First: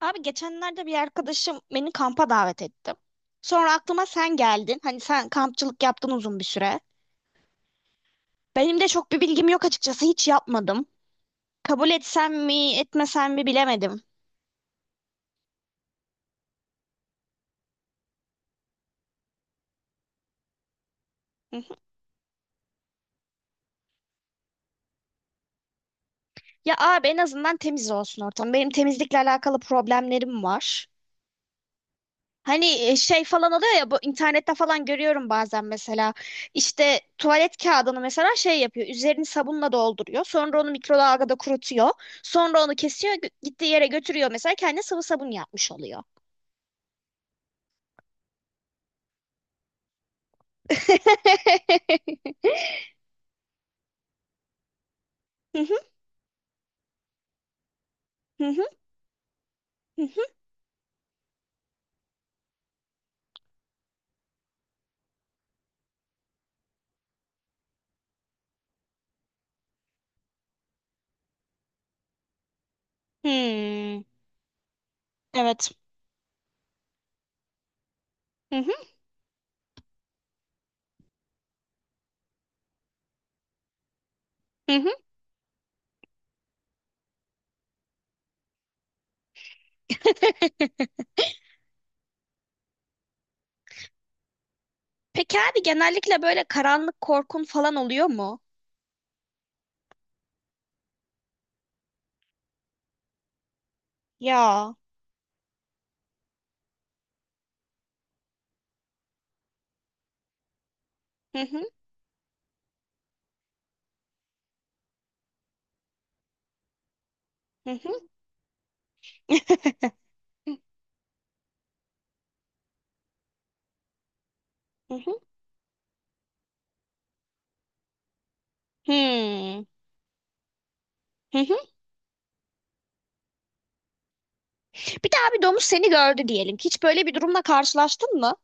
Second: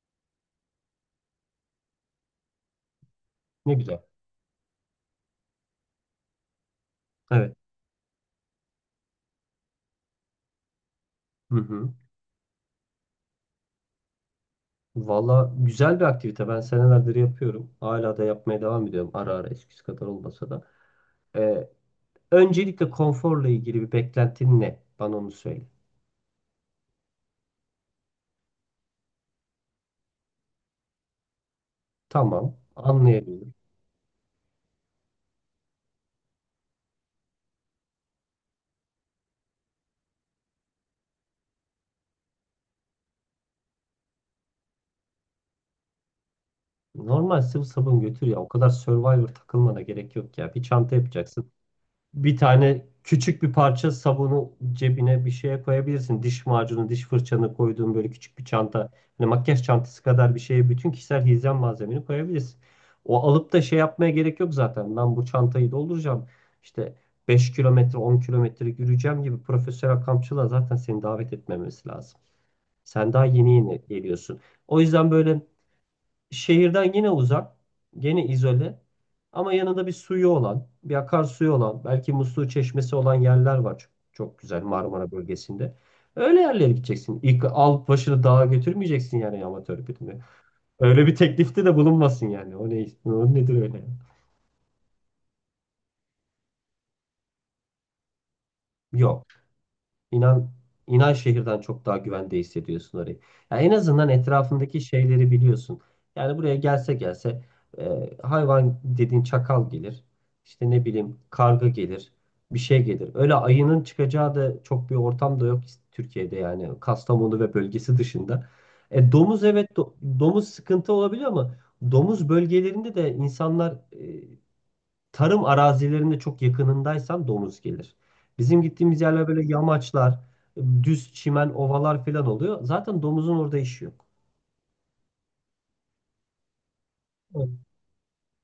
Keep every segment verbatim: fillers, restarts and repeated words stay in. Abi geçenlerde bir arkadaşım beni kampa davet etti. Sonra Ne güzel. aklıma sen geldin. Hani sen kampçılık yaptın uzun bir süre. Evet. Benim de çok bir bilgim yok açıkçası. Hiç yapmadım. Hı Kabul hı. etsem mi, etmesem mi bilemedim. Valla güzel bir aktivite. Ben senelerdir yapıyorum. Hala da yapmaya devam ediyorum. Ara ara eskisi kadar olmasa da. Hı Ee, hı. öncelikle konforla ilgili bir beklentin ne? Bana onu söyle. Ya abi en azından temiz olsun ortam. Benim temizlikle alakalı problemlerim var. Tamam. Hani e, şey falan Anlayabilirim. oluyor ya, bu internette falan görüyorum bazen, mesela işte tuvalet kağıdını mesela şey yapıyor, üzerini sabunla dolduruyor, sonra onu mikrodalgada kurutuyor, sonra onu kesiyor, gö- gittiği yere götürüyor, mesela kendi sıvı sabun yapmış oluyor. Normal sıvı sabun götür ya. O kadar Survivor takılmana gerek yok ya. Bir çanta yapacaksın. Bir tane küçük bir parça sabunu cebine bir şeye Hı hı, koyabilirsin. Diş macunu, diş fırçanı koyduğun böyle küçük hı bir hı, çanta. Hani makyaj hı çantası hı. kadar bir şeye bütün kişisel hijyen malzemeni koyabilirsin. O alıp da şey yapmaya gerek yok zaten. Ben bu çantayı dolduracağım. İşte beş kilometre, on kilometre yürüyeceğim gibi profesyonel kampçılığa zaten seni davet etmemesi lazım. Sen daha yeni yeni Hmm. geliyorsun. O yüzden böyle Evet. şehirden yine uzak, gene Hı hı, izole ama yanında bir suyu olan, bir akarsuyu olan, belki musluğu çeşmesi olan yerler var. Çok, çok güzel hı hı. Marmara bölgesinde. Öyle yerlere gideceksin. İlk al başını dağa götürmeyeceksin yani amatör birine. Öyle bir teklifte de bulunmasın yani. O ne, o nedir öyle? Peki abi, genellikle böyle karanlık korkun falan oluyor mu? Yok. İnan, inan şehirden çok daha güvende hissediyorsun orayı. Ya en azından Ya. etrafındaki şeyleri biliyorsun. Yani buraya gelse gelse e, hayvan dediğin çakal gelir. İşte ne bileyim Hı hı, karga gelir. Bir şey gelir. Öyle ayının çıkacağı da çok bir ortam da yok Türkiye'de yani Kastamonu ve hı bölgesi hı. dışında. E, domuz evet do- domuz sıkıntı olabiliyor ama domuz bölgelerinde de insanlar e, Hı hı. Tarım arazilerinde çok yakınındaysan domuz gelir. Bizim gittiğimiz yerler böyle yamaçlar, düz çimen, Hmm. ovalar falan oluyor. Zaten domuzun orada işi yok. Bir daha, bir domuz seni gördü diyelim. Hiç böyle bir durumla Evet. karşılaştın mı?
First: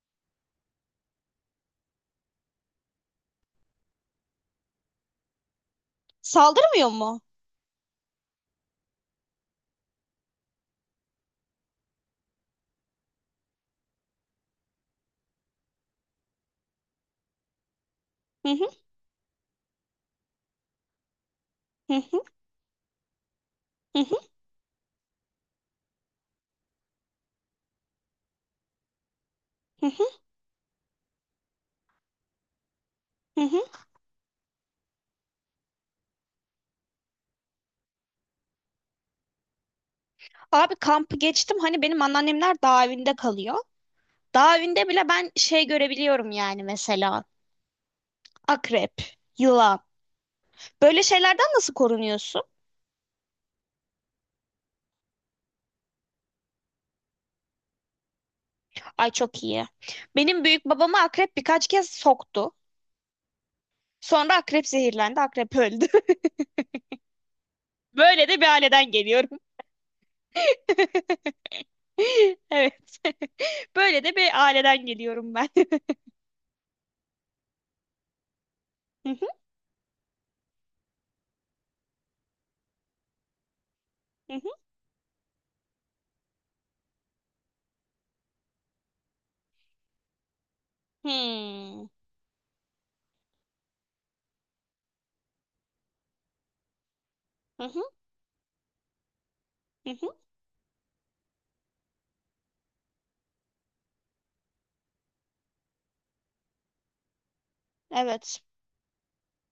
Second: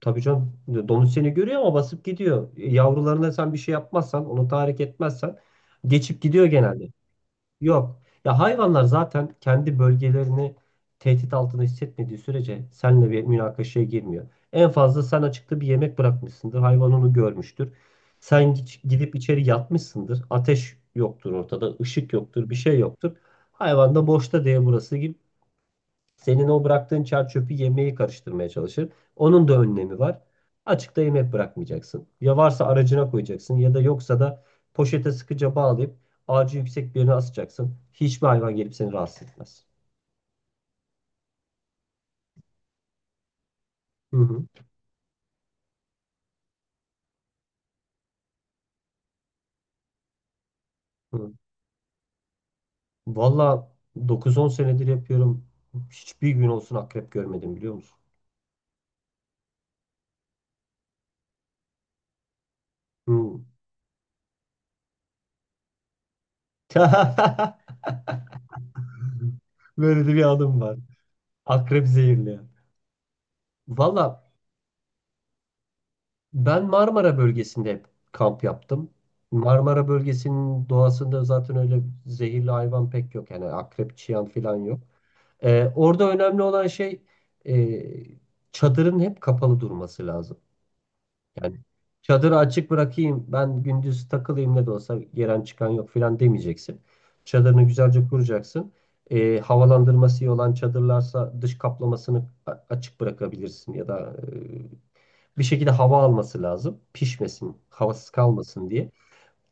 Tabii canım domuz seni görüyor ama basıp gidiyor. Yavrularına sen bir şey yapmazsan, onu tahrik etmezsen geçip gidiyor genelde. Saldırmıyor mu? Yok. Ya hayvanlar zaten kendi bölgelerini tehdit altında hissetmediği sürece seninle bir münakaşaya girmiyor. En fazla sen açıkta bir yemek bırakmışsındır. Hayvan onu görmüştür. Sen Hı hı, gi- gidip içeri yatmışsındır. Ateş yoktur ortada, hı ışık hı, yoktur, bir şey yoktur. Hayvan da hı boşta diye burası gibi senin o bıraktığın çer çöpü yemeği karıştırmaya çalışır. Onun da hı, önlemi var. Açıkta yemek bırakmayacaksın. Ya varsa aracına hı hı, koyacaksın hı. ya da yoksa da poşete sıkıca bağlayıp ağacı yüksek bir yerine asacaksın. Hiçbir hayvan gelip seni rahatsız etmez. Abi, kampı geçtim. Hani benim anneannemler dağ evinde kalıyor. Hı hı. Dağ evinde bile ben şey görebiliyorum yani mesela. Akrep, yılan. Böyle Hı. şeylerden nasıl korunuyorsun? Valla dokuz on senedir yapıyorum. Hiçbir gün olsun akrep görmedim biliyor musun? Ay çok iyi. Benim büyük babamı akrep birkaç kez soktu. Hı. Sonra akrep zehirlendi, akrep öldü. Böyle de bir aileden geliyorum. Böyle de bir anım var. Akrep zehirli. Evet. Böyle Valla de bir aileden geliyorum ben. ben Marmara bölgesinde hep kamp yaptım. Hı hı, Marmara bölgesinin doğasında zaten öyle zehirli hayvan pek yok. Yani akrep, çıyan hı hı. falan yok. Ee, orada önemli olan şey e, çadırın hep kapalı durması lazım. Yani Hmm. çadırı açık bırakayım ben gündüz takılayım ne de olsa gelen çıkan yok falan demeyeceksin. Çadırını Hı hı, güzelce kuracaksın. Ee, hı hı. havalandırması iyi olan çadırlarsa dış kaplamasını a- açık bırakabilirsin ya da e, bir şekilde hava alması lazım. Pişmesin, havasız Evet. kalmasın diye.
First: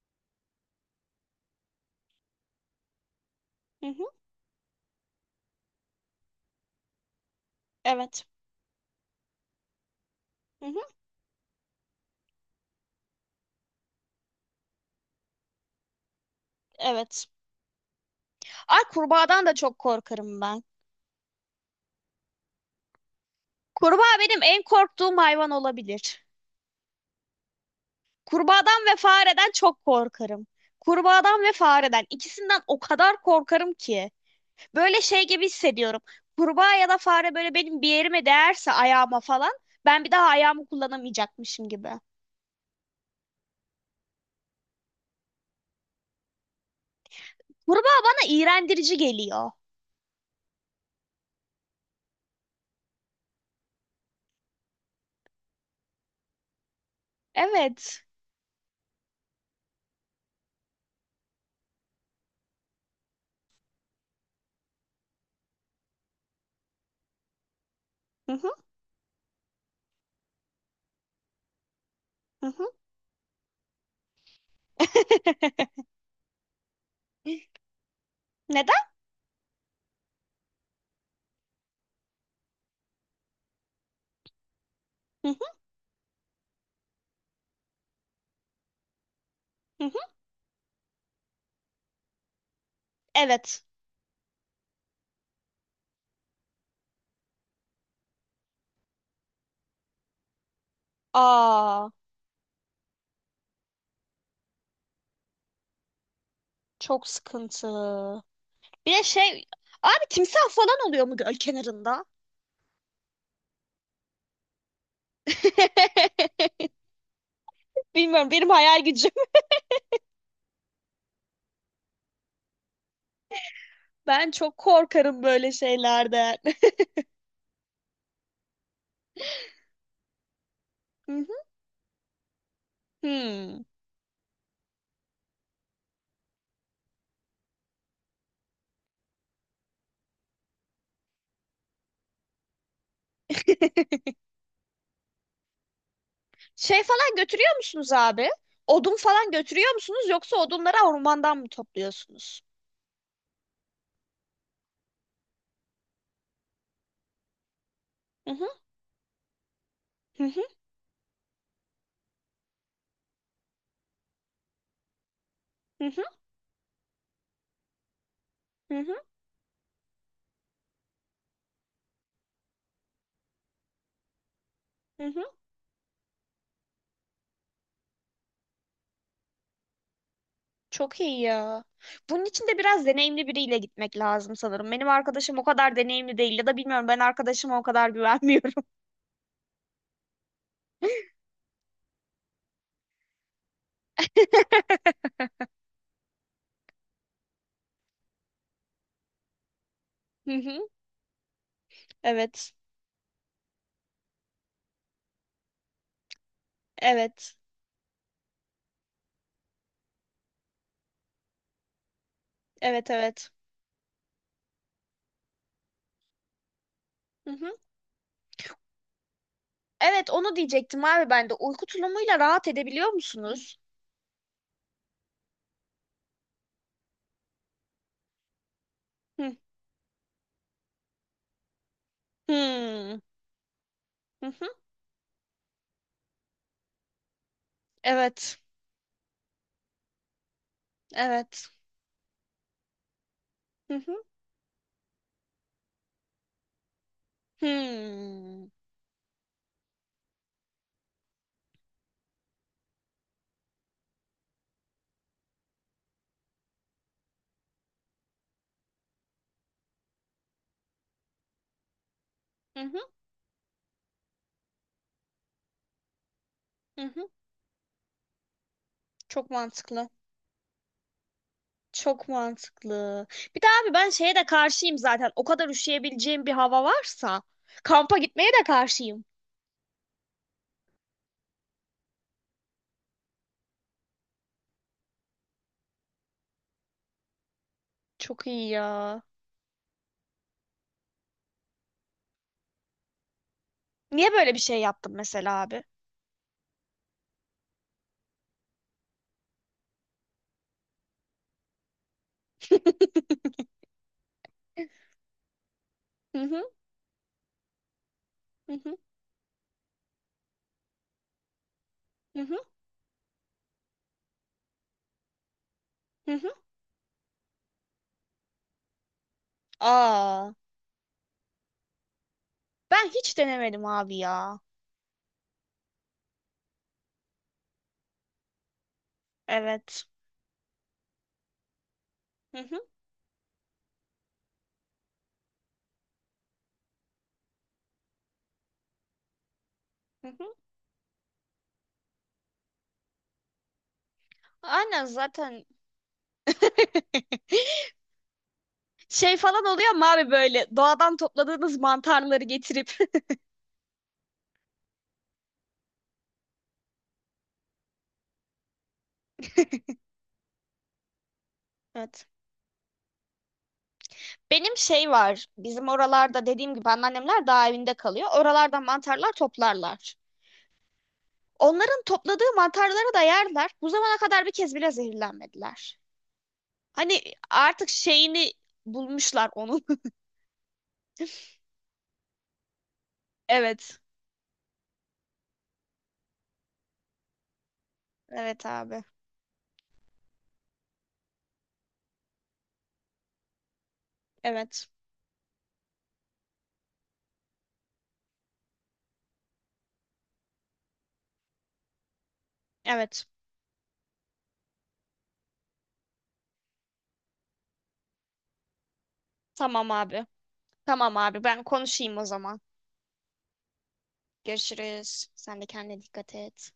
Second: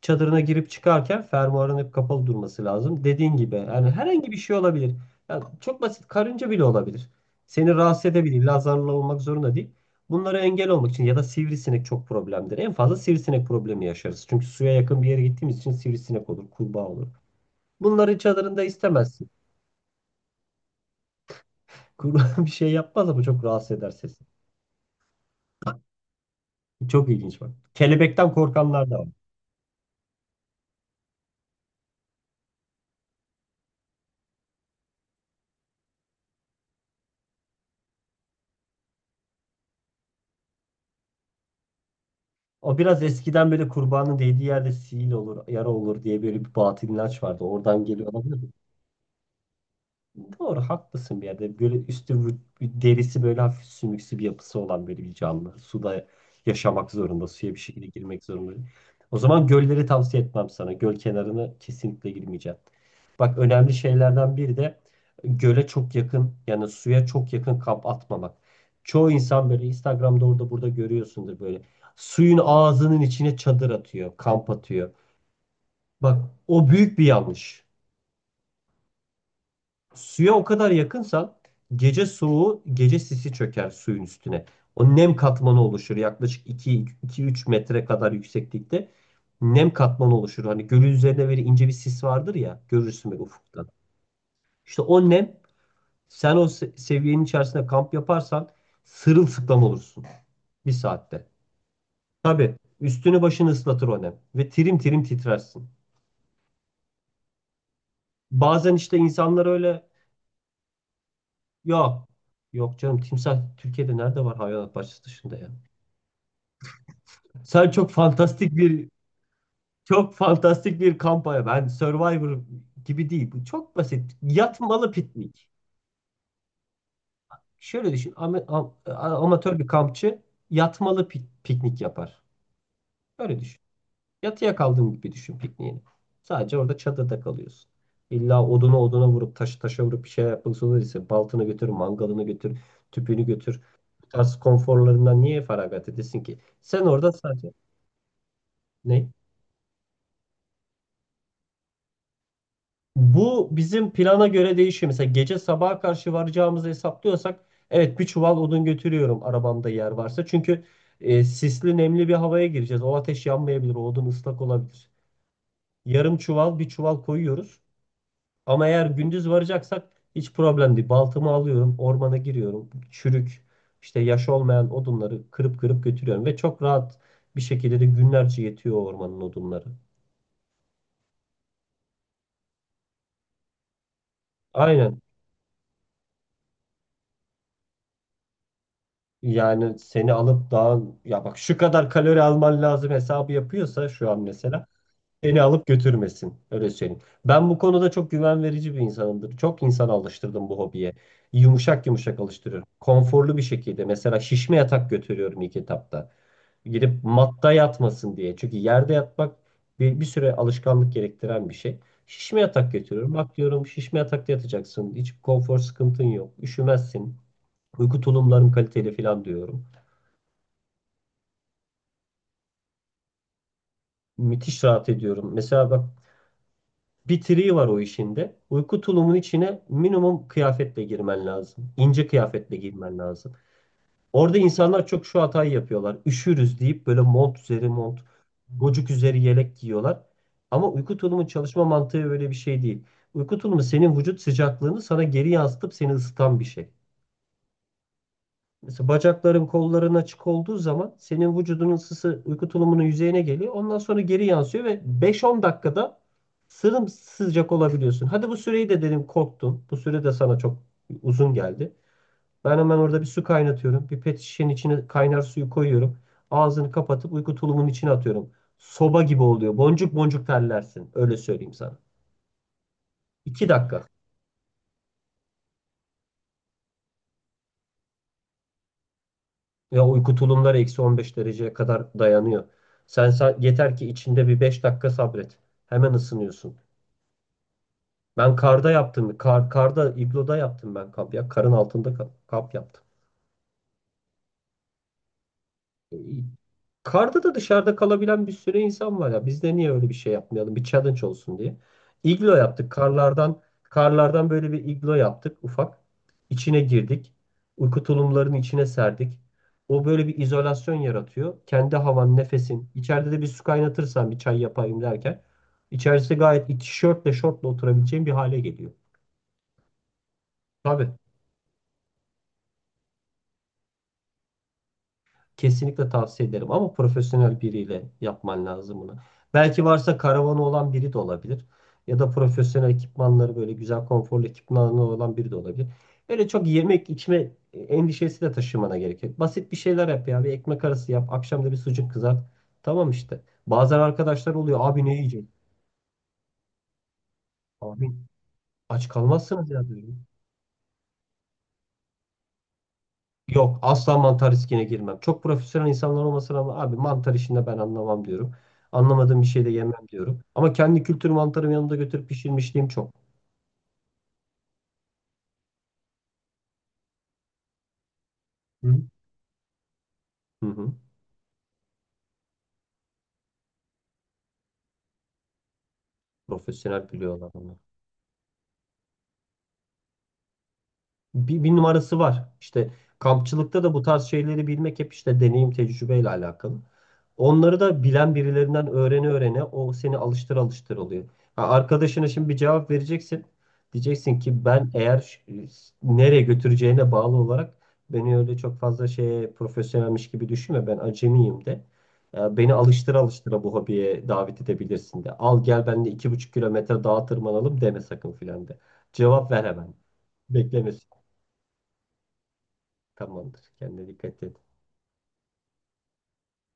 Çadırına girip çıkarken fermuarın hep kapalı durması lazım. Dediğin gibi Hı yani hı. herhangi bir şey olabilir. Yani çok basit karınca bile olabilir. Seni rahatsız Evet. edebilir. İlla zararlı olmak zorunda değil. Bunlara Hı engel hı. olmak için ya da sivrisinek çok problemdir. En fazla sivrisinek problemi yaşarız. Çünkü suya yakın bir yere gittiğimiz için sivrisinek olur, kurbağa olur. Evet. Bunları çadırında Ay, istemezsin. kurbağadan da çok korkarım ben. Kurbağa bir şey yapmaz ama çok rahatsız eder Kurbağa sesi. benim en korktuğum hayvan olabilir. Çok ilginç bak. Kelebekten Kurbağadan korkanlar ve da var. fareden çok korkarım. Kurbağadan ve fareden, ikisinden o kadar korkarım ki. Böyle şey gibi hissediyorum. Kurbağa ya da fare böyle benim bir yerime değerse, ayağıma falan, ben bir daha ayağımı kullanamayacakmışım gibi. O biraz eskiden böyle kurbanın değdiği yerde sihir olur, yara olur diye böyle bir batıl inanç vardı. Oradan Kurbağa geliyor bana olabilir mi? iğrendirici geliyor. Doğru haklısın bir yerde. Böyle üstü vü- derisi böyle hafif sümüksü bir yapısı olan böyle bir canlı. Suda yaşamak zorunda. Suya bir şekilde Evet. girmek zorunda. O zaman gölleri tavsiye etmem sana. Göl kenarına kesinlikle girmeyeceğim. Bak önemli şeylerden biri de göle çok yakın yani suya çok yakın kamp Hı atmamak. hı, Çoğu insan böyle Instagram'da orada burada görüyorsundur böyle. Suyun hı hı. ağzının içine çadır atıyor, kamp atıyor. Bak, o büyük bir yanlış. Neden? Suya o kadar yakınsan gece soğuğu, gece sisi çöker suyun üstüne. O nem Hı hı, katmanı oluşur yaklaşık iki üç metre kadar yükseklikte. Nem hı hı. katmanı oluşur. Hani gölün üzerinde böyle ince bir sis vardır ya görürsün böyle Evet. ufuktan. İşte o nem sen o se- seviyenin içerisinde kamp yaparsan sırılsıklam olursun bir saatte. Aa, Tabii üstünü başını ıslatır o nem ve tirim tirim titrersin. çok sıkıntı. Bazen Bir işte de şey, insanlar öyle abi, timsah falan oluyor mu göl kenarında? Yok. Yok canım, timsah Türkiye'de nerede var hayvanat bahçesi dışında ya? Sen çok Bilmiyorum, benim fantastik hayal bir gücüm. çok fantastik bir kampanya. Ben Survivor gibi değil. Bu çok basit. Ben çok Yatmalı korkarım piknik. böyle şeylerden. Şöyle düşün. ama- am- a- amatör bir kampçı yatmalı Hı pik- hı. piknik yapar. Öyle düşün. Hmm. Yatıya kaldığın gibi düşün pikniğini. Sadece orada çadırda kalıyorsun. İlla oduna oduna vurup taşı taşa vurup bir şey yapmak zorundaysa baltını götür, mangalını götür, tüpünü götür. Bu tarz konforlarından niye feragat edesin ki? Sen Şey orada falan sadece götürüyor musunuz abi? Odun ne? falan götürüyor musunuz, yoksa odunları ormandan mı topluyorsunuz? Bu bizim plana göre değişiyor. Mesela gece sabaha karşı varacağımızı hesaplıyorsak evet bir Hı çuval hı, odun götürüyorum arabamda yer hı varsa. hı, Çünkü e, sisli nemli bir havaya gireceğiz. O ateş yanmayabilir, o odun ıslak olabilir. hı hı, Yarım çuval bir çuval koyuyoruz. Ama hı eğer hı, gündüz varacaksak hiç problem değil. Baltamı alıyorum, ormana giriyorum. Çürük, işte yaş olmayan hı. odunları kırıp kırıp götürüyorum. Ve çok rahat bir şekilde de günlerce yetiyor o ormanın odunları. Çok iyi ya. Bunun için de biraz deneyimli biriyle gitmek lazım sanırım. Benim Aynen. arkadaşım o kadar deneyimli değil, ya da bilmiyorum, ben arkadaşıma o kadar güvenmiyorum. Yani seni alıp dağın, ya bak, şu kadar kalori alman lazım hesabı yapıyorsa şu an mesela. Beni alıp götürmesin. Öyle söyleyeyim. Ben bu konuda çok güven verici bir insanımdır. Çok insan Hı alıştırdım bu hı, hobiye. Yumuşak yumuşak evet. alıştırıyorum. Konforlu bir şekilde. Mesela şişme yatak götürüyorum ilk etapta. Gidip Evet. matta yatmasın diye. Çünkü yerde yatmak bir, bir süre alışkanlık gerektiren bir şey. Şişme yatak Evet, götürüyorum. evet. Bak, diyorum şişme yatakta yatacaksın. Hiç konfor sıkıntın yok. Üşümezsin. Hı hı. Uyku tulumların kaliteli falan diyorum. Evet, onu diyecektim abi ben de. Uyku tulumuyla rahat edebiliyor musunuz? Müthiş rahat ediyorum. Mesela bak, bir triği var o işinde. Uyku tulumun Hı. içine minimum kıyafetle girmen lazım. İnce kıyafetle girmen Hmm. lazım. Hı Orada hı. insanlar çok şu hatayı yapıyorlar. Üşürüz deyip böyle mont üzeri mont, Evet. gocuk üzeri yelek giyiyorlar. Ama uyku tulumun Evet. çalışma mantığı öyle bir şey değil. Uyku tulumu Hı senin hı. vücut sıcaklığını sana geri yansıtıp seni ısıtan bir şey. Hmm. Mesela bacakların, kolların açık olduğu zaman senin vücudunun ısısı uyku tulumunun yüzeyine geliyor. Ondan sonra geri yansıyor ve beş on dakikada sımsıcak olabiliyorsun. Hadi bu süreyi de dedim korktum. Bu süre de sana çok uzun geldi. Ben Hı hemen hı, orada bir su kaynatıyorum. Bir pet şişenin içine kaynar suyu koyuyorum. Ağzını hı hı. kapatıp uyku tulumunun içine atıyorum. Soba gibi Çok oluyor. mantıklı. Boncuk boncuk terlersin. Öyle söyleyeyim sana. Çok mantıklı. Bir iki de abi, dakika. ben şeye de karşıyım zaten. O kadar üşüyebileceğim bir hava varsa kampa gitmeye de karşıyım. Ve uyku tulumları eksi on beş dereceye kadar dayanıyor. Sen, sa- yeter ki içinde bir beş dakika sabret. Hemen ısınıyorsun. Çok Ben iyi karda ya. yaptım. Kar, karda, igloda yaptım ben kamp ya. Karın altında ka- kamp yaptım. Niye böyle bir şey yaptım mesela abi? Karda da dışarıda kalabilen bir sürü insan var ya. Biz de niye öyle bir şey yapmayalım? Bir challenge olsun diye. İglo yaptık. Karlardan karlardan böyle bir iglo yaptık ufak. Hı hı, İçine girdik. Uyku tulumlarının hı içine hı, serdik. O böyle bir izolasyon yaratıyor. Kendi havan, hı hı, nefesin. İçeride de bir su kaynatırsan bir çay yapayım derken. hı İçerisi hı. gayet iç- tişörtle şortla oturabileceğin bir hale geliyor. Aa, Tabii. ben hiç denemedim abi ya. Kesinlikle tavsiye ederim ama profesyonel biriyle yapman lazım bunu. Belki Evet. varsa karavanı olan biri de olabilir. Ya da Hı hı, profesyonel ekipmanları böyle güzel konforlu ekipmanları olan biri de olabilir. Öyle çok yemek içme endişesi de taşımana gerek yok. Basit bir şeyler yap hı ya. Bir hı. ekmek arası yap. Akşam da bir sucuk kızart. Tamam işte. Bazen arkadaşlar oluyor. Abi Aynen ne yiyecek? zaten. Abi aç Şey falan kalmazsınız ya oluyor ama diyorum. abi, böyle doğadan topladığınız mantarları getirip. Yok, asla mantar riskine girmem. Çok profesyonel insanlar olmasına rağmen abi mantar işinde ben anlamam diyorum. Anlamadığım bir şey de yemem diyorum. Ama kendi kültür mantarımı yanımda Evet. götürüp pişirmişliğim çok. Benim şey var. Bizim oralarda dediğim gibi anneannemler dağ evinde kalıyor. Oralardan Hı hı. mantarlar toplarlar. Hı hı. Onların topladığı mantarları da yerler. Bu zamana kadar bir kez bile zehirlenmediler. Profesyonel Hani biliyorlar onu. artık şeyini bulmuşlar onun. bir, bir numarası var. İşte kampçılıkta da Evet. bu tarz şeyleri bilmek hep işte deneyim tecrübeyle alakalı. Onları da bilen Evet birilerinden abi. öğrene öğrene o seni alıştır alıştır oluyor. Ha, arkadaşına şimdi bir cevap vereceksin. Diyeceksin ki Evet. ben eğer ş- nereye götüreceğine bağlı olarak beni öyle çok fazla şeye profesyonelmiş gibi düşünme, ben acemiyim de. Ya, beni alıştır Evet. alıştıra bu hobiye davet edebilirsin de. Al, gel benimle iki buçuk kilometre dağa tırmanalım deme sakın filan de. Cevap ver Tamam hemen. abi. Tamam Beklemesin. abi, ben konuşayım o zaman. Tamamdır. Kendine dikkat et. Görüşürüz. Sen de kendine dikkat et.